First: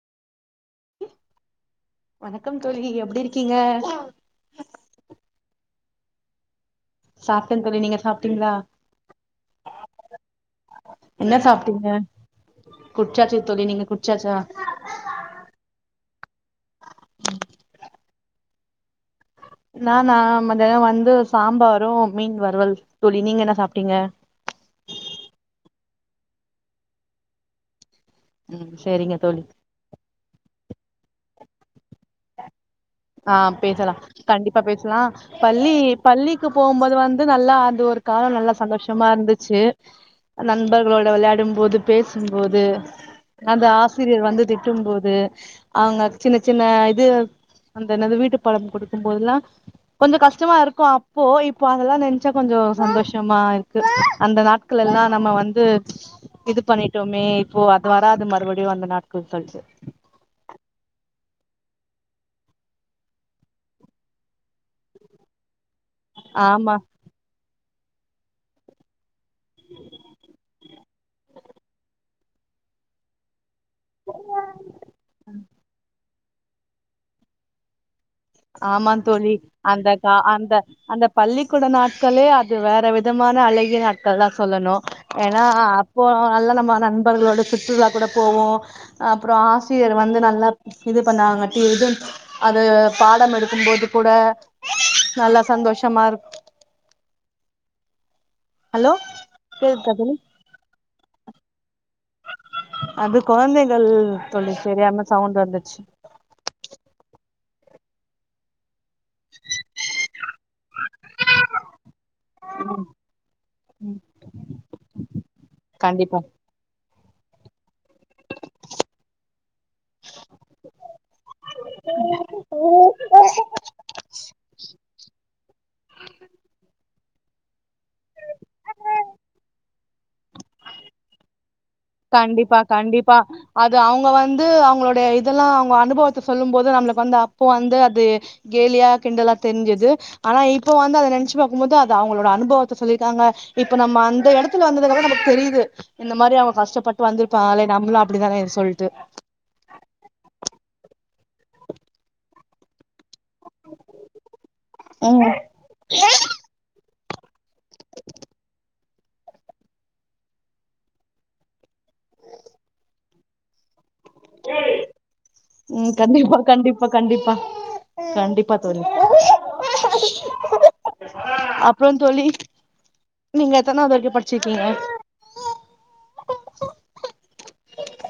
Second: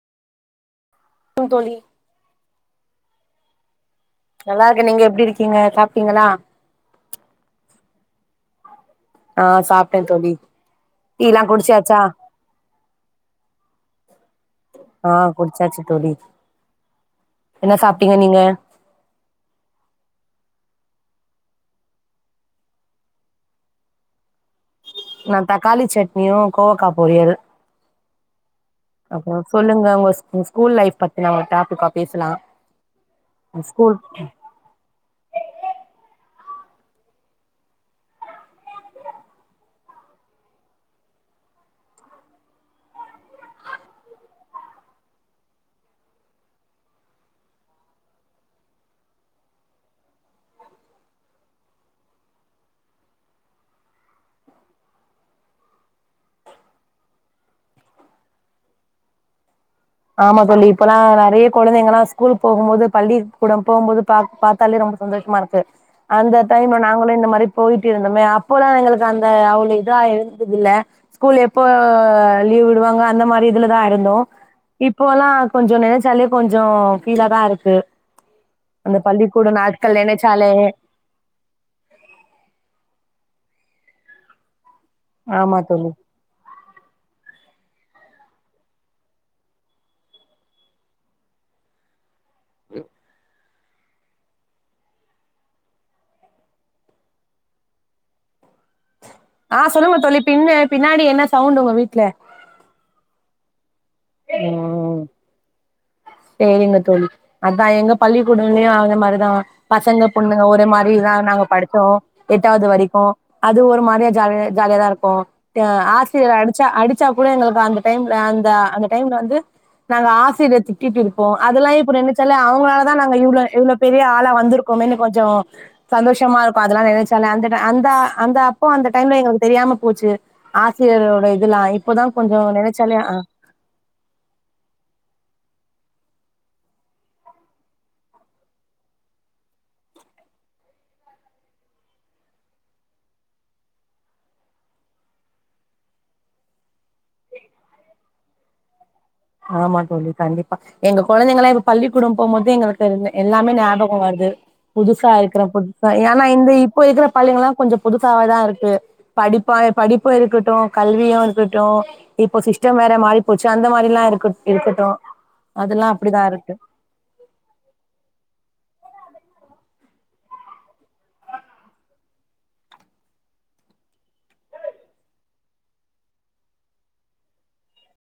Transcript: come தோழி வணக்கம் தோழி எப்டி இருக்கீங்க நல்லா இருக்கே நீங்க எப்டி இருக்கீங்க சாப்டீங்களா சாப்ட்டே தோழி நீங்க சாப்ட்டீங்களா ஆ சாப்ட்டே தோழி டீ என்ன லா சாப்ட்டீங்க குடிச்சாச்சா குடிச்சாச்சு தோழி நீங்க குடிச்சாச்சா ஆ குடிச்சாச்சு தோழி என்ன சாப்ட்டீங்க நீங்க நானா மதியான வந்து சாம்பாரு மீன் வறுவல் தோழி நீங்க என்ன சாப்ட்டீங்க நா தக்காளி சட்னியு கோவக்கா பொரியல் ம் சேரிங்க அப்பற தோழி சொல்லுங்க உங்க ஸ்கூல் லைப் பத்தின ஒரு டாபிக்க பேசலா ஸ்கூல் இப்ப பேசலா பள்ளி பள்ளிக்கு போகும்போது வந்து நல்லா அது ஒரு கால நல்லா சந்தோஷமா இருந்துச்சு நண்பர்களோட விளையாடும் போது பேசும்போது அந்த ஆசிரியர் வந்து திட்டும் போது அவங்க சின்ன சின்ன இது அது என்னது வீட்டு பாடம் கொடுக்கும்போதெல்லா கொஞ்சோ கஷ்டமா இருக்கு அப்போ இப்போ அதெல்லா நெனச்சா கொஞ்சோ சந்தோஷமா ருக்கு அந்த நாட் க்குள எல்லா நம்ம வந்து இது பண்ணிட்டோமே இப்போ அது வராது மறுபடியு அந்த நாட்கள் கழிச்சு ஆமா தோழி இப்பெல்லா நறைய குழந்தைங்கல்லா ஸ்கூலுக்கு போம் போது பள்ளிக்கூடம் போம்போது பா பாத்தாலே ரொம்ப சந்தோஷமா இருக் குது அந்த டைம் ஆமா நாங்களும் இந்த மாதிரி போயிட்டு இருந்தோமே அப்பல்லா எங்களு அந்த அவ்ளோ இதா இருந்தது இல்ல ஸ்கூல் எப்போ லீவ் விடுவாங்க அந்த மாறி இதுல தா இருந்தோ இப்போ எல்லா கொஞ்சோ நெனைச்சாலே கொஞ்சோ ஃபீலா தா இருக்கு ஆமா அந்த தோழி பள்ளிக்கூட அந்த நாட்கள் கா நெனைச்சாலே அந்த அந்த பள்ளிக்கூட நாட்களே அது வேற விதமான அழகிய நாட்கள் தா சொல்லணு ஏன்னா ஆமா தோழி அப்போ எல்லா நம்ம நண்பர்களோட சுற்றுலா கூட போவோ அப்புறோ ஆசிரியர் வந்து நல்லா இது பண்ணாங்க டி இது அது பாடம் எடுக்கும்போது கூட நல்லா சந்தோஷமா இருக் ஹலோ ஆ சொல்லுங்க தோழி பின்ன பின்னாடி என்ன சவுண்ட் உங்க வீட்ல அது கொழந்தைகள் தோழி ம் தெரியாம சவுண்ட் வந்துச்சு சேரிங்க தோழி அத்தா எங்க பள்ளிக்கூடலயையு அந்த மாறி தோ பசங்க பொண்ணுங்க ஒரே மாறிதா நாங்க படிச்சோ எட்டாது வரிக்கும் அது ஒரு மாறியா ஜாலியா ஜாலியாதா இருக்கும் கண்டிப்பா ஆசிரியர் அடுத் ச்சா அடிச்சா கூட எங்களுக்கு அந்த டைம் அ அந்த டைம் ல வந்து நாங்க ஆசிரியர் திட்டிட்டு இருப்போ அதெல்லா இப்ப நினைச்சாலே அவங்களாலதா நாங்க இவ்ளோ இவ்ளோ பெரிய ஆளா வந்திருக்கோமேன்னு கொஞ்சோ சந்தோஷமா இருக்கும் அதெல்லா நெனச் சாலே அந்த டை அந்த அப்போ அந்த டைம்ல எங்களுக்கு தெரியாம போச்சு ஆசிரியரோட இதுல்லா இப் கண்டிப்பா கண்டிப்பா அது அவுங்க வந்து அவங்களுடைய இதெல்லா அவுங்க அனுபவத்த சொல்லும் போது நம்மளுக்கு வந்து அப்போ வந்து அது கேலியா கிண்டலா தெரிஞ்சது ஆனா இப்ப வந்து அத நெனைச்சு பாக்கும் போது அது அவங்களோட அனுபவத்த சொல்லியிருக்காங்க இப்ப நம்ம அந்த எடத் துல வந்ததுக்கு அப்றோ நமக்கு தெரியிது இந்த மாறி அவங்க கஷ்டப்பட்டு வந்திருப்பாங்களே நம்பளும் அப்டிதானே சொல்ட்டு ஆமா தோழி கண்டிப்பா எங்க கொழந்தைங்கல்லா இப்ப பள்ளிக்கூடம் போம் போது எங்களுக் சொல்லுங்க எல்லாமே ஞாபகம் வருது புதுசா ம் இருக்கிற புட் சரி ஏன்னா இந்த இப்போ இருக்கிற பள்ளிங்கல்லா கொஞ்சோ புதுசாவேதா இருக்கு படிப்பா படிப்பு இருக்கட்டும் கல்வியு இருக்கட்டும் இப்ப சிஸ்டம் வேற மாறி போச்சு அந்த மாறில்லா இருக்கு இருக்கட்டும் அதெல்லா அப்டிதா இருக்கு இப்ப கண்டிப்பா கண்டிப்பா தோழி அப்புறோ தோழி நீங்க எத்தனாது வரைக்கு படிச்சிருக்கீங்க